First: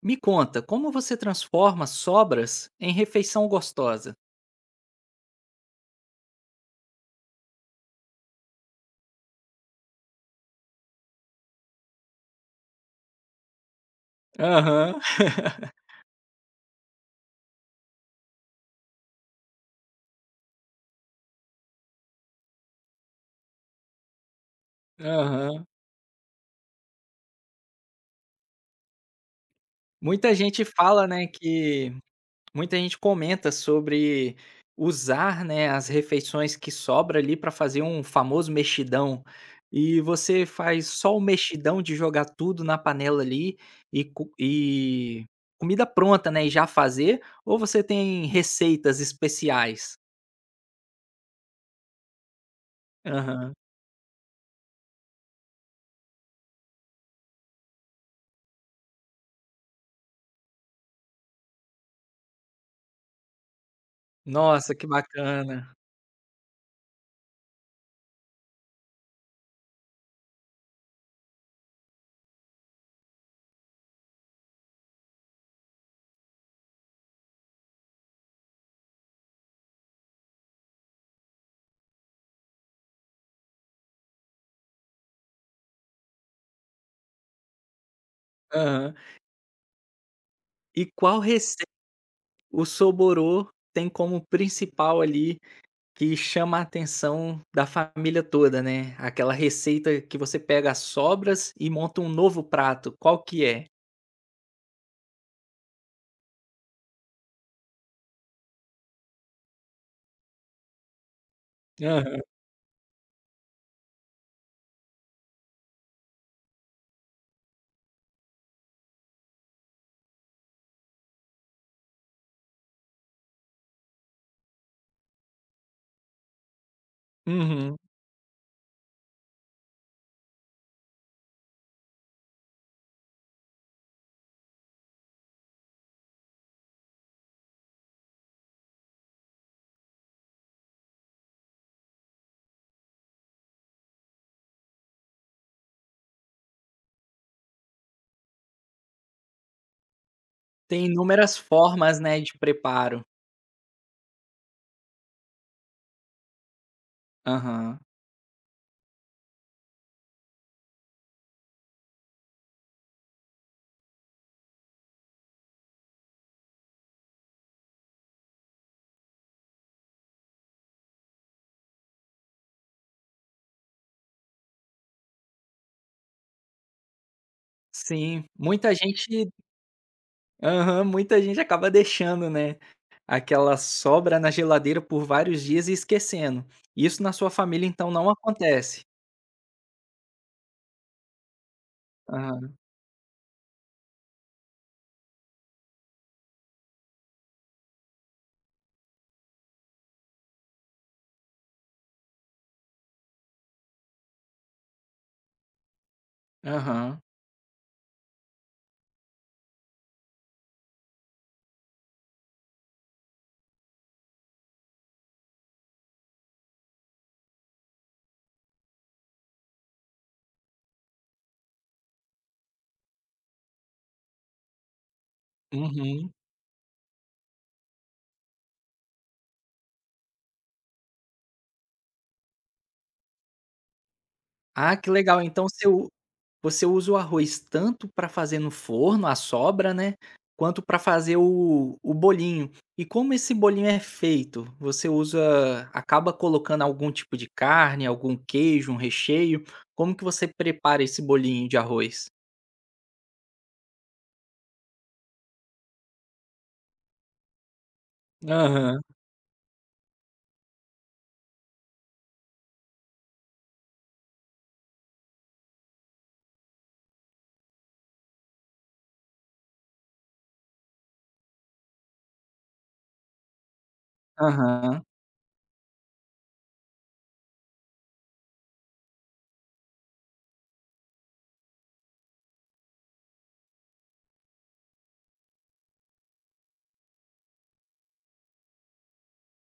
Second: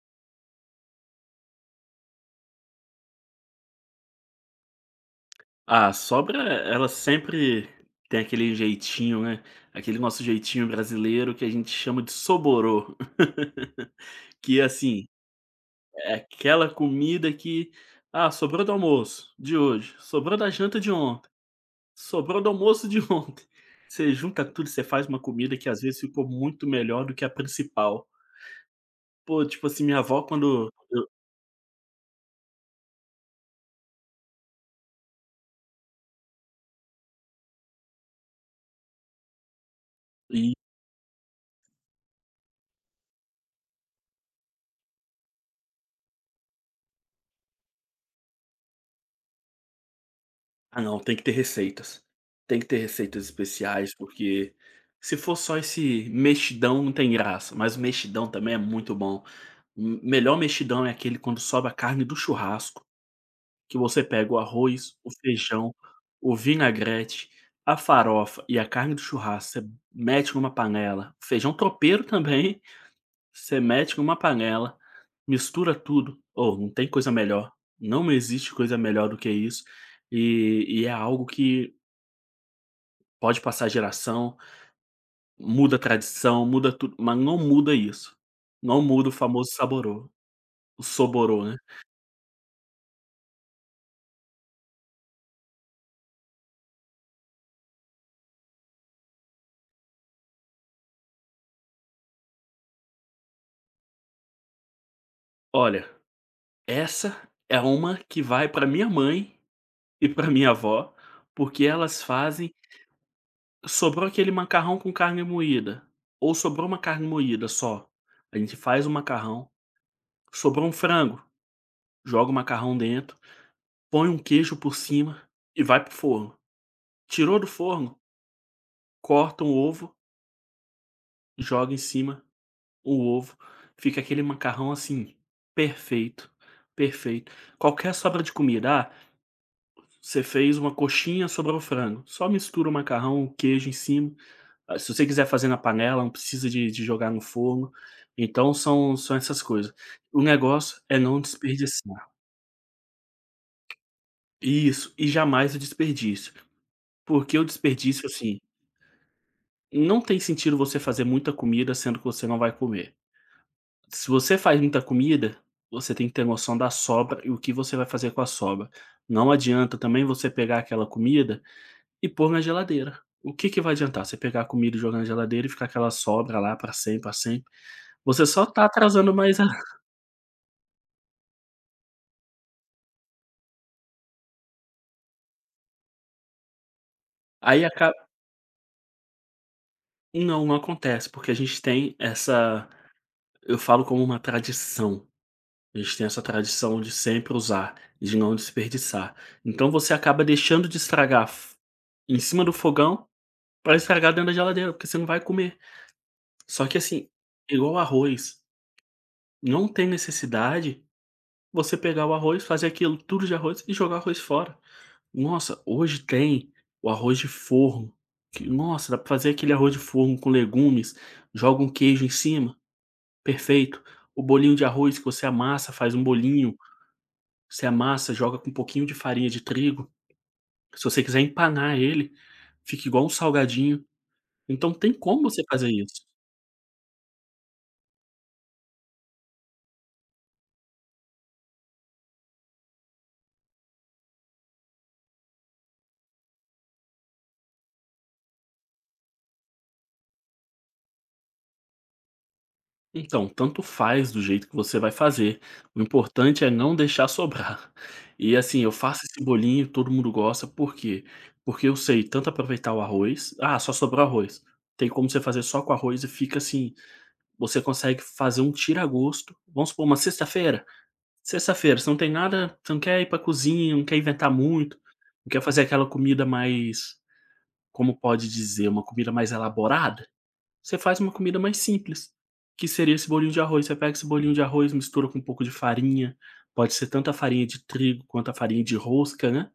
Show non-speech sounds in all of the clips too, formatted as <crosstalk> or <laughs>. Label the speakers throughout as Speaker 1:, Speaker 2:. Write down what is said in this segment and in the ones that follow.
Speaker 1: Me conta, como você transforma sobras em refeição gostosa?
Speaker 2: A sobra, ela sempre tem aquele jeitinho, né, aquele nosso jeitinho brasileiro que a gente chama de soborô, <laughs> que,
Speaker 1: Aham.
Speaker 2: assim,
Speaker 1: <laughs>
Speaker 2: é aquela comida que: "Ah, sobrou do almoço de hoje, sobrou da janta de ontem, sobrou do almoço de <laughs> ontem". Você junta tudo, você faz uma comida
Speaker 1: Aham.
Speaker 2: que às vezes ficou muito melhor do que a principal. Pô, tipo assim, minha avó
Speaker 1: Muita gente
Speaker 2: quando
Speaker 1: fala, né, que muita gente comenta sobre usar, né, as refeições que sobra ali para fazer um famoso mexidão. E você
Speaker 2: eu…
Speaker 1: faz só o mexidão de jogar tudo na panela ali e comida pronta, né, e já fazer, ou você tem receitas especiais?
Speaker 2: Ah não, tem que ter receitas. Tem que ter receitas
Speaker 1: Aham.
Speaker 2: especiais, porque se for só esse mexidão não tem graça, mas o mexidão também é muito bom. O melhor mexidão é aquele quando sobra a carne do churrasco, que você pega o
Speaker 1: Nossa, que
Speaker 2: arroz, o
Speaker 1: bacana.
Speaker 2: feijão, o vinagrete, a farofa e a carne do churrasco, você mete numa panela, feijão tropeiro também, você mete numa panela, mistura tudo. Ou não tem coisa melhor, não existe coisa melhor do que isso, e é algo que… Pode passar geração, muda a tradição, muda tudo, mas não muda isso. Não muda o famoso saborô, o
Speaker 1: E qual
Speaker 2: soborô, né.
Speaker 1: receita o soborô tem como principal ali, que chama a atenção da família toda, né, aquela receita que você pega as sobras e monta um novo prato, qual que é?
Speaker 2: Olha, essa é uma que vai pra minha mãe e pra minha avó, porque elas
Speaker 1: Aham.
Speaker 2: fazem… sobrou aquele macarrão com carne moída, ou sobrou uma carne moída só, a gente faz o macarrão, sobrou um frango, joga o macarrão dentro, põe um queijo por cima e vai pro forno. Tirou do
Speaker 1: Uhum.
Speaker 2: forno, corta um ovo, joga em cima o ovo, fica aquele macarrão, assim, perfeito, perfeito. Qualquer sobra de comida, ah, você fez uma coxinha, sobrou frango, só mistura o macarrão, o queijo em cima, ah, se você quiser fazer na panela, não precisa de jogar no forno, então são essas coisas. O negócio
Speaker 1: Tem
Speaker 2: é não
Speaker 1: inúmeras formas,
Speaker 2: desperdiçar.
Speaker 1: né, de preparo.
Speaker 2: Isso, e jamais o desperdício, porque o
Speaker 1: Aham.
Speaker 2: desperdício, assim, não tem sentido você fazer muita comida, sendo que você não vai comer. Se você faz muita comida, você tem que ter noção da sobra e o que você vai fazer com a sobra. Não adianta também você pegar aquela comida e pôr na geladeira. O que que vai adiantar? Você pegar a comida e jogar na geladeira e ficar aquela sobra lá para sempre, para sempre.
Speaker 1: Sim,
Speaker 2: Você só tá
Speaker 1: muita
Speaker 2: atrasando
Speaker 1: gente
Speaker 2: mais a… <laughs>
Speaker 1: aham, muita gente acaba deixando, né, aquela sobra na geladeira por vários dias e esquecendo. Isso na sua
Speaker 2: aí
Speaker 1: família, então,
Speaker 2: acaba…
Speaker 1: não acontece?
Speaker 2: não, não acontece, porque a gente tem
Speaker 1: Aham,
Speaker 2: essa… eu falo como uma tradição. A gente tem essa tradição de sempre usar, de não desperdiçar. Então você acaba deixando de estragar f… em cima do fogão… Pra estragar dentro da geladeira, porque você não vai comer. Só que
Speaker 1: aham.
Speaker 2: assim, igual arroz, não tem necessidade você pegar o arroz, fazer aquilo tudo de arroz e jogar o arroz fora. Nossa, hoje tem o arroz de forno, que nossa, dá pra fazer aquele arroz de forno com legumes, joga um queijo em cima, perfeito. O bolinho de arroz que você amassa, faz um
Speaker 1: Uhum.
Speaker 2: bolinho, você amassa, joga com um pouquinho de farinha de trigo, se você quiser empanar ele, fica igual um salgadinho. Então
Speaker 1: Ah, que
Speaker 2: tem
Speaker 1: legal.
Speaker 2: como você
Speaker 1: Então
Speaker 2: fazer isso.
Speaker 1: você usa o arroz tanto para fazer no forno, a sobra, né, quanto para fazer o bolinho. E como esse bolinho é feito? Você usa acaba colocando algum tipo de carne, algum queijo, um recheio? Como que você prepara esse bolinho de arroz?
Speaker 2: Então, tanto faz do jeito que você vai fazer, o importante é não deixar sobrar. <laughs> E assim, eu
Speaker 1: Aham,
Speaker 2: faço esse bolinho, todo mundo gosta, por quê? Porque eu sei tanto aproveitar o arroz, ah, só sobrou arroz. Tem como você fazer só com arroz e fica assim, você consegue fazer um tira-gosto. Vamos supor, uma sexta-feira, sexta-feira, você não tem nada, você não quer ir pra cozinha, não quer inventar muito,
Speaker 1: aham.
Speaker 2: não quer fazer aquela comida mais, como pode dizer, uma comida mais elaborada? Você faz uma comida mais simples, que seria esse bolinho de arroz. Você pega esse bolinho de arroz, mistura com um pouco de farinha, pode ser tanto a farinha de trigo quanto a farinha de rosca, né,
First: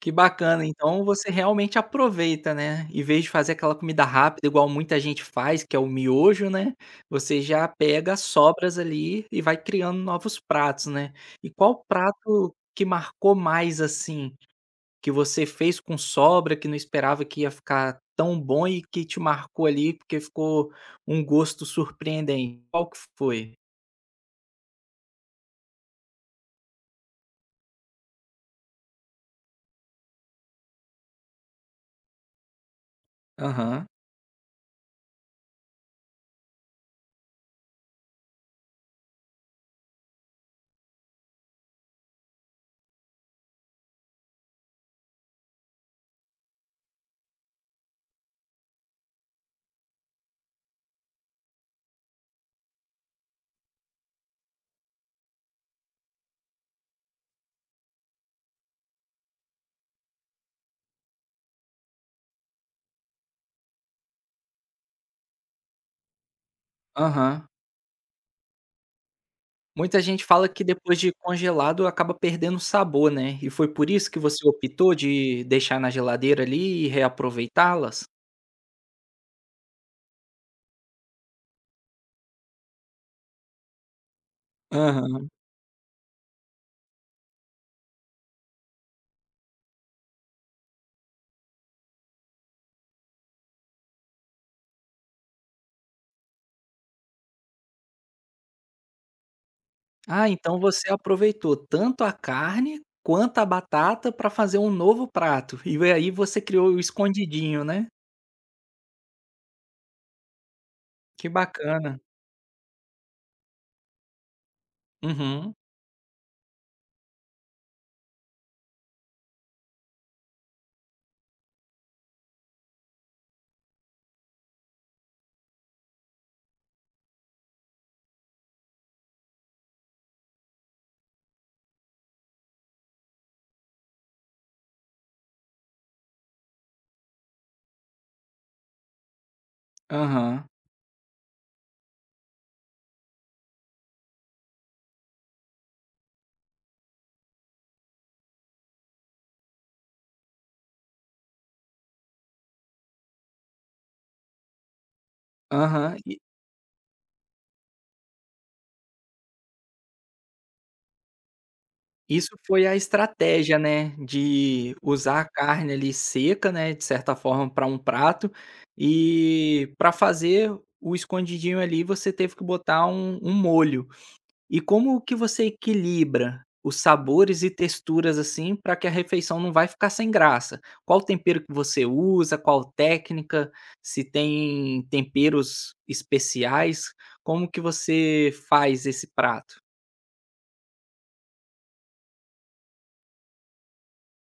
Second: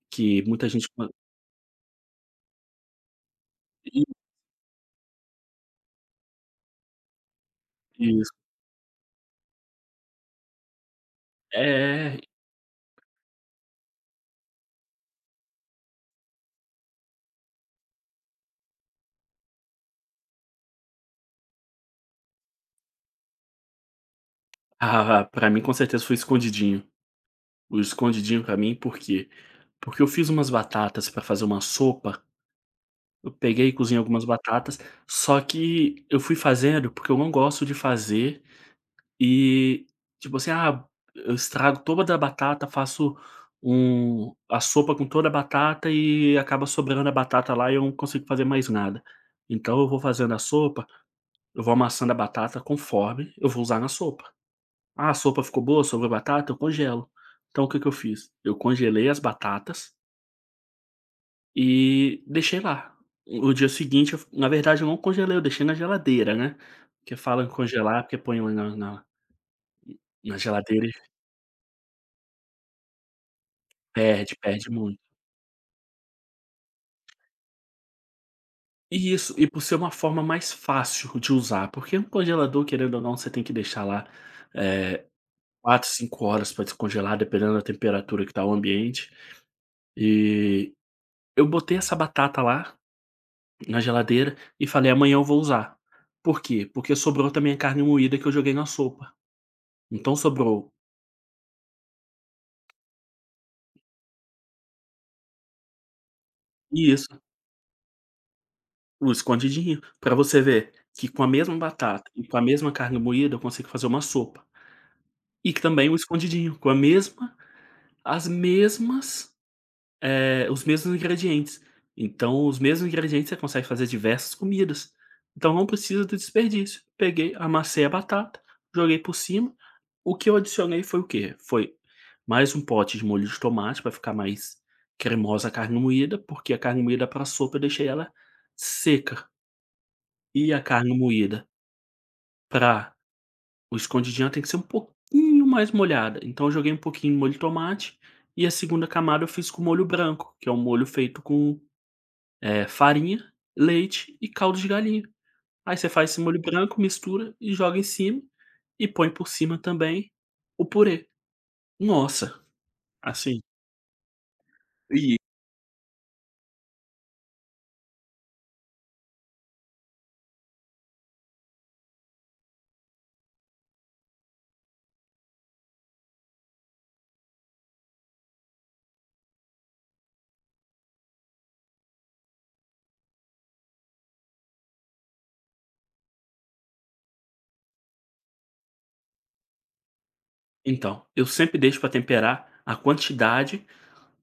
Speaker 1: Que
Speaker 2: que
Speaker 1: bacana,
Speaker 2: muita gente
Speaker 1: então
Speaker 2: co…
Speaker 1: você realmente aproveita, né, em vez de fazer aquela comida rápida igual muita gente faz, que é o miojo, né, você já pega as
Speaker 2: isso. <laughs>
Speaker 1: sobras ali e vai criando novos pratos, né. E qual
Speaker 2: É.
Speaker 1: prato que marcou mais, assim, que você fez com sobra, que não esperava que ia ficar tão bom e que te marcou ali, porque ficou um gosto surpreendente? Qual que foi?
Speaker 2: Ah, pra mim com certeza foi escondidinho. O escondidinho pra mim, por quê? Porque eu fiz umas batatas pra fazer uma sopa, eu peguei e
Speaker 1: Aham,
Speaker 2: cozinhei algumas batatas, só que eu fui fazendo porque eu não gosto de fazer… E, tipo assim, ah, eu estrago toda a batata, faço um… a sopa com toda a batata e acaba sobrando a batata lá e eu não consigo fazer mais nada. Então eu vou fazendo a sopa, eu vou amassando a batata conforme eu vou usar na sopa. Ah, a sopa ficou boa, sobrou batata, eu congelo. Então o que que eu fiz? Eu congelei as batatas e deixei lá. O dia seguinte, eu na verdade eu não congelei, eu deixei na geladeira, né, porque falam
Speaker 1: aham.
Speaker 2: em congelar, é porque põe lá na
Speaker 1: Muita gente
Speaker 2: na
Speaker 1: fala que
Speaker 2: geladeira
Speaker 1: depois
Speaker 2: e
Speaker 1: de congelado acaba perdendo o sabor, né, e foi por isso que
Speaker 2: perde,
Speaker 1: você
Speaker 2: perde
Speaker 1: optou
Speaker 2: muito.
Speaker 1: de deixar na geladeira ali e reaproveitá-las?
Speaker 2: E isso, e por ser uma forma mais fácil de usar, porque um congelador, querendo ou não, você tem que deixar lá, eh,
Speaker 1: Aham.
Speaker 2: 4, 5 horas para descongelar, dependendo da temperatura que está o ambiente. E eu botei essa batata lá na geladeira e falei: "Amanhã eu vou usar". Por quê? Porque sobrou também a carne moída que eu joguei na sopa. Então
Speaker 1: Ah, então
Speaker 2: sobrou…
Speaker 1: você aproveitou tanto a carne quanto a batata para fazer um novo prato, e aí você criou o
Speaker 2: isso,
Speaker 1: escondidinho, né.
Speaker 2: o escondidinho, para você ver que com
Speaker 1: Que
Speaker 2: a mesma
Speaker 1: bacana.
Speaker 2: batata e com a mesma carne moída eu consigo fazer uma sopa. E
Speaker 1: Uhum.
Speaker 2: que também o escondidinho, com a mesma… as mesmas… Os mesmos ingredientes. Então, os mesmos ingredientes você consegue fazer diversas comidas. Então, não precisa do desperdício. Peguei, amassei a batata, joguei por cima. O que eu adicionei foi o quê? Foi mais um pote de molho de tomate para ficar mais cremosa a carne moída, porque a carne moída para sopa eu deixei ela seca. E
Speaker 1: Aham.
Speaker 2: a carne moída para o escondidinho tem que ser um pouquinho mais molhada. Então, eu joguei um pouquinho de molho de tomate. E a segunda camada eu fiz com molho branco, que é um molho feito com farinha, leite e caldo de galinha. Aí você
Speaker 1: Aham.
Speaker 2: faz esse molho branco, mistura e joga em cima e põe por cima também o purê.
Speaker 1: Isso
Speaker 2: Nossa,
Speaker 1: foi a
Speaker 2: assim
Speaker 1: estratégia, né, de
Speaker 2: e…
Speaker 1: usar a carne ali seca, né, de certa forma para um prato, e para fazer o escondidinho ali você teve que botar um molho. E como que você equilibra os sabores e texturas, assim, para que a refeição não vai ficar sem graça? Qual tempero que você usa, qual técnica, se tem temperos especiais, como que você faz esse prato?
Speaker 2: então, eu sempre deixo para temperar a quantidade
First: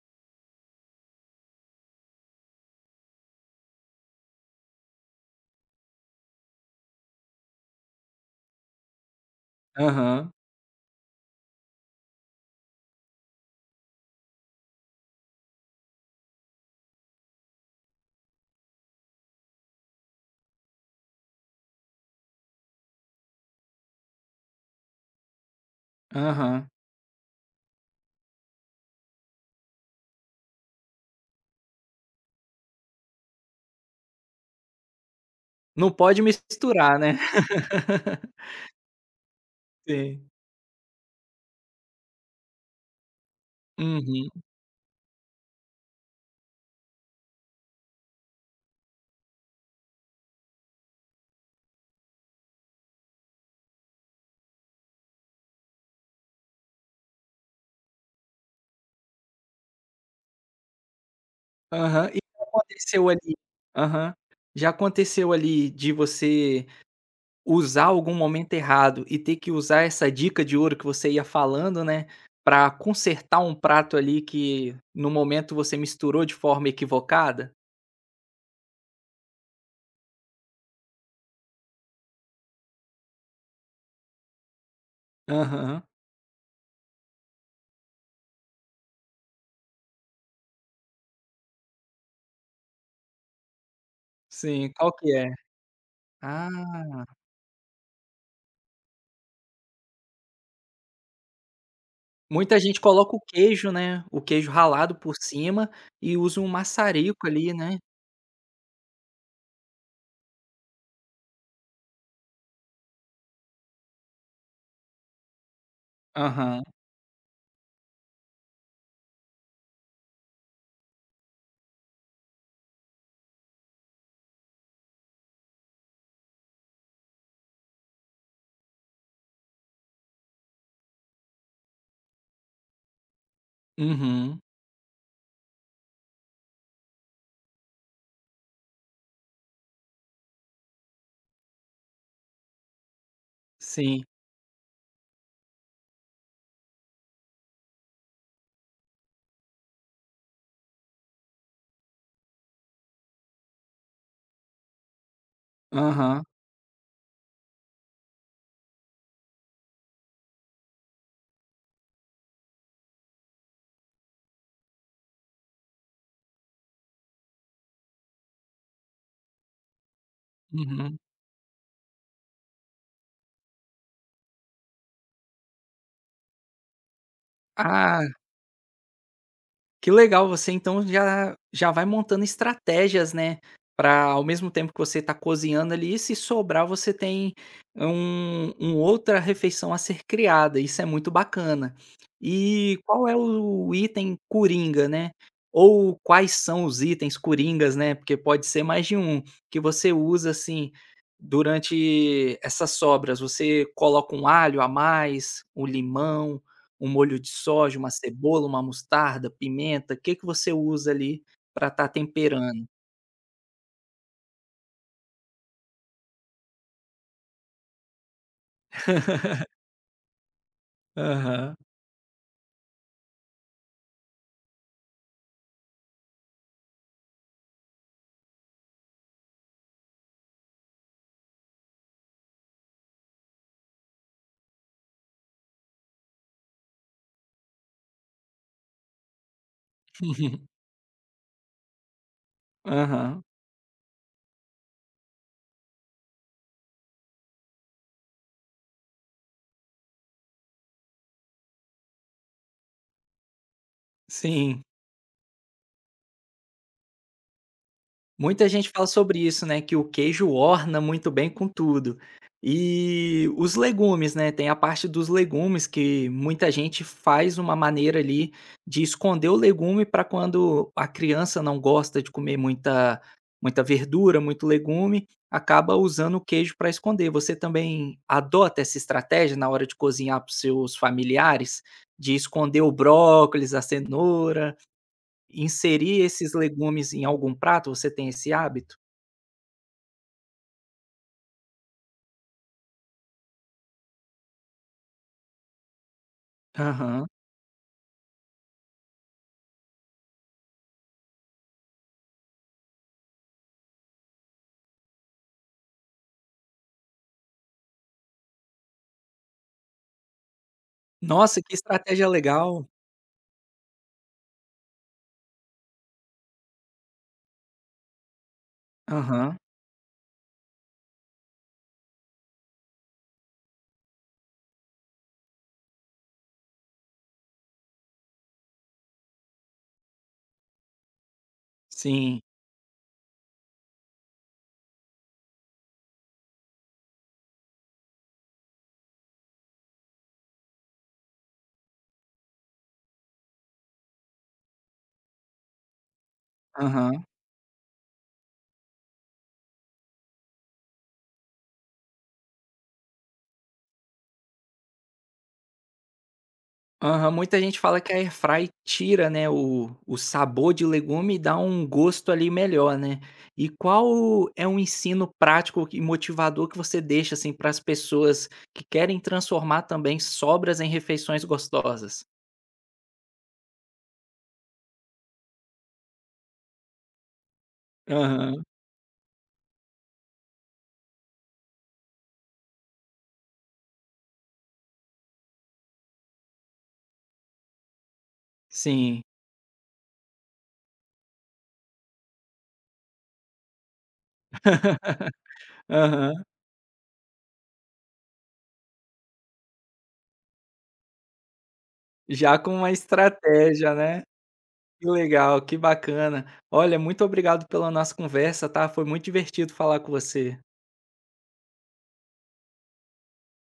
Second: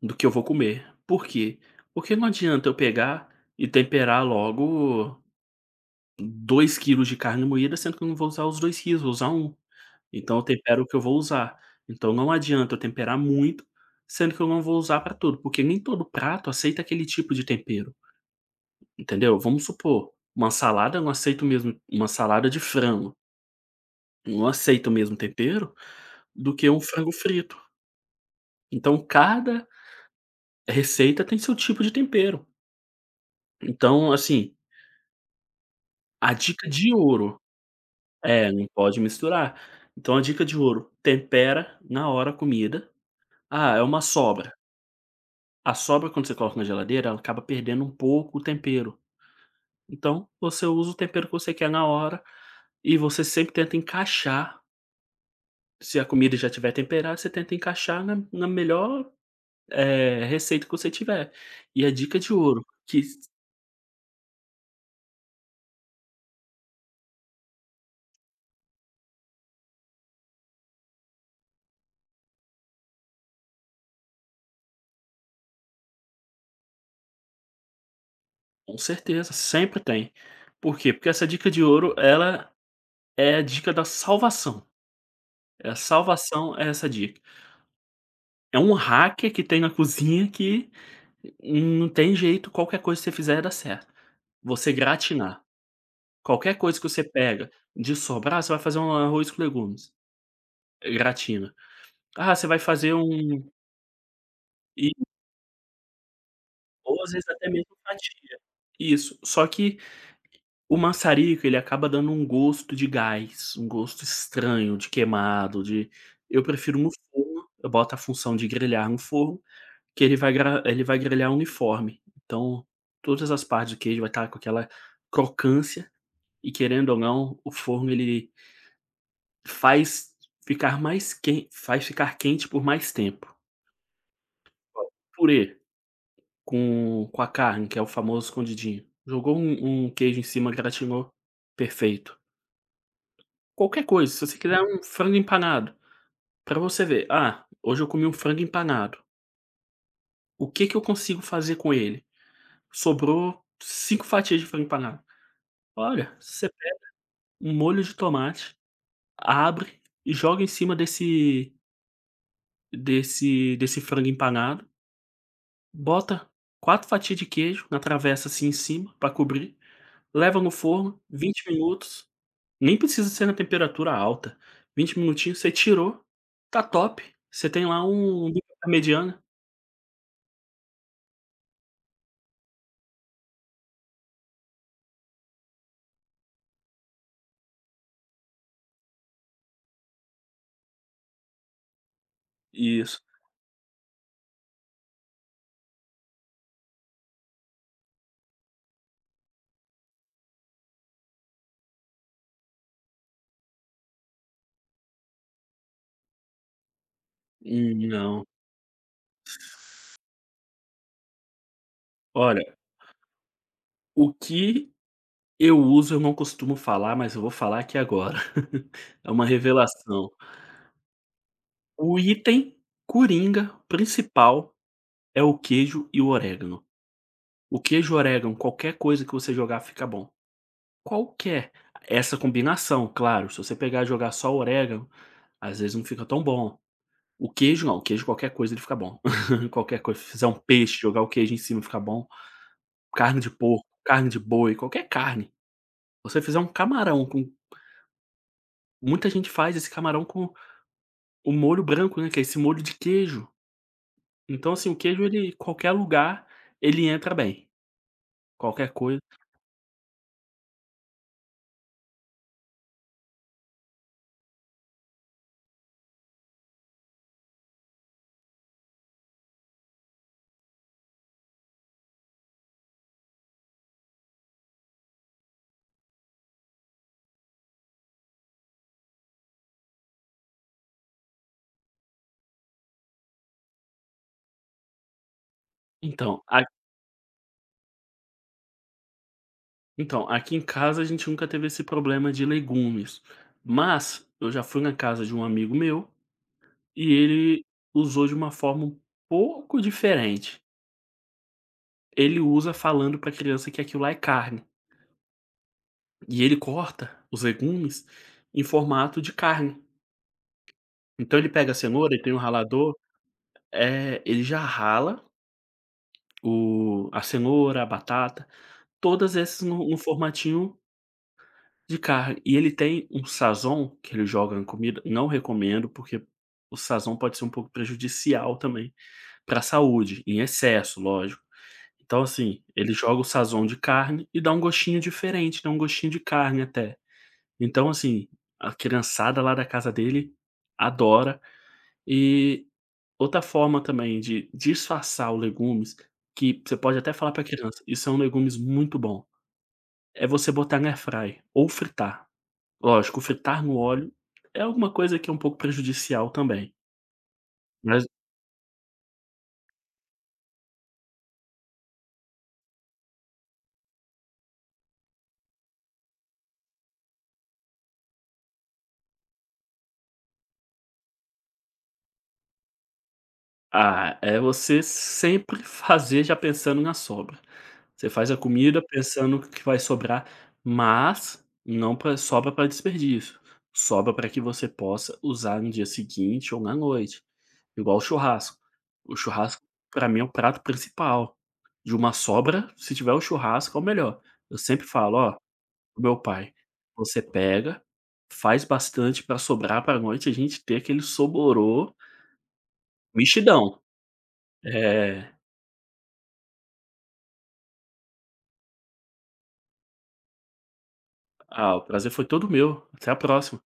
Speaker 2: do que eu vou comer. Por quê? Porque não adianta eu pegar e temperar logo 2 quilos de carne moída, sendo que eu não vou usar os 2 quilos, vou usar um.
Speaker 1: Aham,
Speaker 2: Então eu tempero o que eu vou usar. Então não adianta eu temperar muito, sendo que eu não vou usar para tudo, porque nem todo prato aceita aquele tipo de tempero, entendeu? Vamos supor, uma salada… eu não aceito mesmo uma salada de frango, eu não aceito o mesmo tempero do
Speaker 1: aham.
Speaker 2: que um frango frito. Então cada receita tem seu tipo de tempero. Então, assim,
Speaker 1: Não pode
Speaker 2: a dica de
Speaker 1: misturar, né.
Speaker 2: ouro
Speaker 1: <laughs>
Speaker 2: é, não pode misturar. Então a
Speaker 1: Sim.
Speaker 2: dica de ouro, tempera na hora a comida. Ah, é uma
Speaker 1: Uhum.
Speaker 2: sobra. A sobra quando você coloca na geladeira, ela acaba perdendo um pouco o tempero. Então, você usa o tempero que você quer na hora e você sempre tenta encaixar, se a comida já tiver temperada, você tenta encaixar na melhor, receita que você tiver. E a
Speaker 1: Aham. E
Speaker 2: dica de
Speaker 1: já
Speaker 2: ouro, que…
Speaker 1: aconteceu ali aham. Já aconteceu ali de você usar algum momento errado e ter que usar essa dica de ouro que você ia falando, né, pra consertar um prato ali que no momento você misturou de forma equivocada?
Speaker 2: com certeza, sempre tem. Por quê? Porque essa dica de ouro, ela é a dica da salvação. É a
Speaker 1: Aham.
Speaker 2: salvação é essa dica. É um hacker que tem na cozinha que não tem jeito, qualquer coisa que você fizer dá certo.
Speaker 1: Sim,
Speaker 2: Você
Speaker 1: qual que é?
Speaker 2: gratinar.
Speaker 1: Ah,
Speaker 2: Qualquer coisa que você pega de sobrar, você vai fazer um arroz com legumes, gratina. Ah, você
Speaker 1: muita
Speaker 2: vai
Speaker 1: gente
Speaker 2: fazer
Speaker 1: coloca o
Speaker 2: um…
Speaker 1: queijo, né, o queijo
Speaker 2: e…
Speaker 1: ralado por cima e usa um
Speaker 2: ou às
Speaker 1: maçarico
Speaker 2: vezes até
Speaker 1: ali,
Speaker 2: mesmo
Speaker 1: né.
Speaker 2: fatia. Isso, só que o maçarico ele acaba dando um gosto de gás, um gosto estranho de queimado, de… eu
Speaker 1: Aham.
Speaker 2: prefiro no forno, eu boto a função de grelhar no forno, que ele vai gra… ele vai grelhar uniforme. Então, todas as partes do queijo vai estar com aquela crocância e querendo ou não, o forno ele… Faz ficar mais quente… faz ficar quente por mais tempo.
Speaker 1: Uhum.
Speaker 2: Purê com a carne, que é o famoso escondidinho. Jogou um queijo em cima, gratinou, perfeito. Qualquer
Speaker 1: Sim.
Speaker 2: coisa, se você quiser um frango empanado, pra você ver: "Ah, hoje eu comi um frango empanado. O que que eu consigo fazer com ele? Sobrou 5 fatias de frango empanado". Olha,
Speaker 1: Aham,
Speaker 2: você pega um molho de tomate, abre e joga em cima desse frango empanado, bota 4 fatias de queijo na travessa, assim, em cima, pra cobrir, leva no
Speaker 1: uhum.
Speaker 2: forno 20 minutos, nem precisa ser na temperatura alta, 20 minutinhos, você tirou, tá top, você tem lá
Speaker 1: Ah,
Speaker 2: um bife à parmegiana.
Speaker 1: que legal, você então já vai montando estratégias, né, para ao mesmo tempo que você está cozinhando ali, se sobrar você tem um outra refeição a ser criada, isso é muito bacana. E
Speaker 2: Isso.
Speaker 1: qual é o item coringa, né, ou quais são os itens coringas, né, porque pode ser mais de um, que você usa, assim, durante essas sobras, você coloca um alho a mais, um limão? Um molho de soja, uma
Speaker 2: Não.
Speaker 1: cebola, uma mostarda, pimenta, o que que você usa ali para estar
Speaker 2: Olha,
Speaker 1: temperando?
Speaker 2: o que eu uso eu não costumo falar, mas eu vou falar aqui agora. <laughs> É uma
Speaker 1: <laughs>
Speaker 2: revelação.
Speaker 1: Aham.
Speaker 2: O item coringa principal é o queijo e o orégano. O queijo e o orégano, qualquer coisa que você jogar fica bom. Qualquer. Essa combinação, claro, se você pegar e jogar só orégano, às vezes não fica tão bom. O queijo não, o queijo qualquer coisa ele fica bom. <laughs> Qualquer coisa, se fizer um
Speaker 1: <laughs>
Speaker 2: peixe, jogar o queijo em cima fica bom. Carne
Speaker 1: Aham.
Speaker 2: de porco, carne de boi, qualquer carne. Você fizer um camarão com… muita gente faz esse camarão com o molho branco, né, que é esse molho de queijo. Então,
Speaker 1: Sim.
Speaker 2: assim, o queijo ele qualquer lugar, ele entra bem,
Speaker 1: Muita gente
Speaker 2: qualquer
Speaker 1: fala
Speaker 2: coisa.
Speaker 1: sobre isso, né, que o queijo orna muito bem com tudo. E os legumes, né, tem a parte dos legumes que muita gente faz uma maneira ali de esconder o legume para quando a criança não gosta de comer muita verdura, muito legume, acaba usando o queijo para esconder. Você também adota essa estratégia na hora de cozinhar para os seus familiares? De esconder o brócolis, a cenoura? Inserir
Speaker 2: Então,
Speaker 1: esses
Speaker 2: a…
Speaker 1: legumes em algum prato, você tem esse hábito?
Speaker 2: Então, aqui em casa a gente nunca teve esse problema de legumes, mas eu já fui na casa de um amigo meu e
Speaker 1: Aham.
Speaker 2: ele usou de uma forma um pouco diferente. Ele usa falando para a criança que aquilo lá é carne e ele corta os legumes em formato de carne. Então ele
Speaker 1: Nossa,
Speaker 2: pega
Speaker 1: que
Speaker 2: a cenoura, ele
Speaker 1: estratégia
Speaker 2: tem um
Speaker 1: legal.
Speaker 2: ralador, ele já rala o… a cenoura, a batata, todas
Speaker 1: Aham.
Speaker 2: essas no formatinho de carne. E ele tem um sazon que ele joga na comida, não recomendo, porque o sazon pode ser um pouco prejudicial também para a saúde, em excesso, lógico. Então,
Speaker 1: Sim.
Speaker 2: assim, ele joga o sazon de carne e dá um gostinho diferente, dá um gostinho de carne até. Então, assim, a criançada lá da casa dele adora. E outra forma também de disfarçar os legumes, que você pode até
Speaker 1: Aham.
Speaker 2: falar para a criança: "Isso é um legumes muito bom", é você botar na airfryer ou fritar. Lógico, fritar no óleo é alguma coisa que é um pouco prejudicial também,
Speaker 1: Aham. Muita gente fala
Speaker 2: mas…
Speaker 1: que a air fry tira, né, o sabor de legume e dá um gosto ali melhor, né. E qual é um ensino prático e motivador que você deixa, assim, para as pessoas que querem transformar também sobras em refeições gostosas?
Speaker 2: ah, é você sempre <laughs> fazer já pensando na sobra. Você faz a
Speaker 1: Aham.
Speaker 2: comida pensando que vai sobrar, mas não pra sobra para desperdício, sobra para que você possa usar no dia seguinte ou na noite, igual o churrasco. O
Speaker 1: Sim.
Speaker 2: churrasco para mim é o prato principal, de uma sobra, se tiver o churrasco é o melhor. Eu sempre falo: "Ó, o meu
Speaker 1: Aham.
Speaker 2: pai: "Você pega, faz bastante pra sobrar pra noite, a gente ter aquele soborô
Speaker 1: Já com uma
Speaker 2: mexidão".
Speaker 1: estratégia, né. Que
Speaker 2: É,
Speaker 1: legal, que bacana. Olha, muito obrigado pela nossa conversa, tá? Foi muito divertido falar com você.
Speaker 2: ah, o prazer foi todo meu. Até a próxima.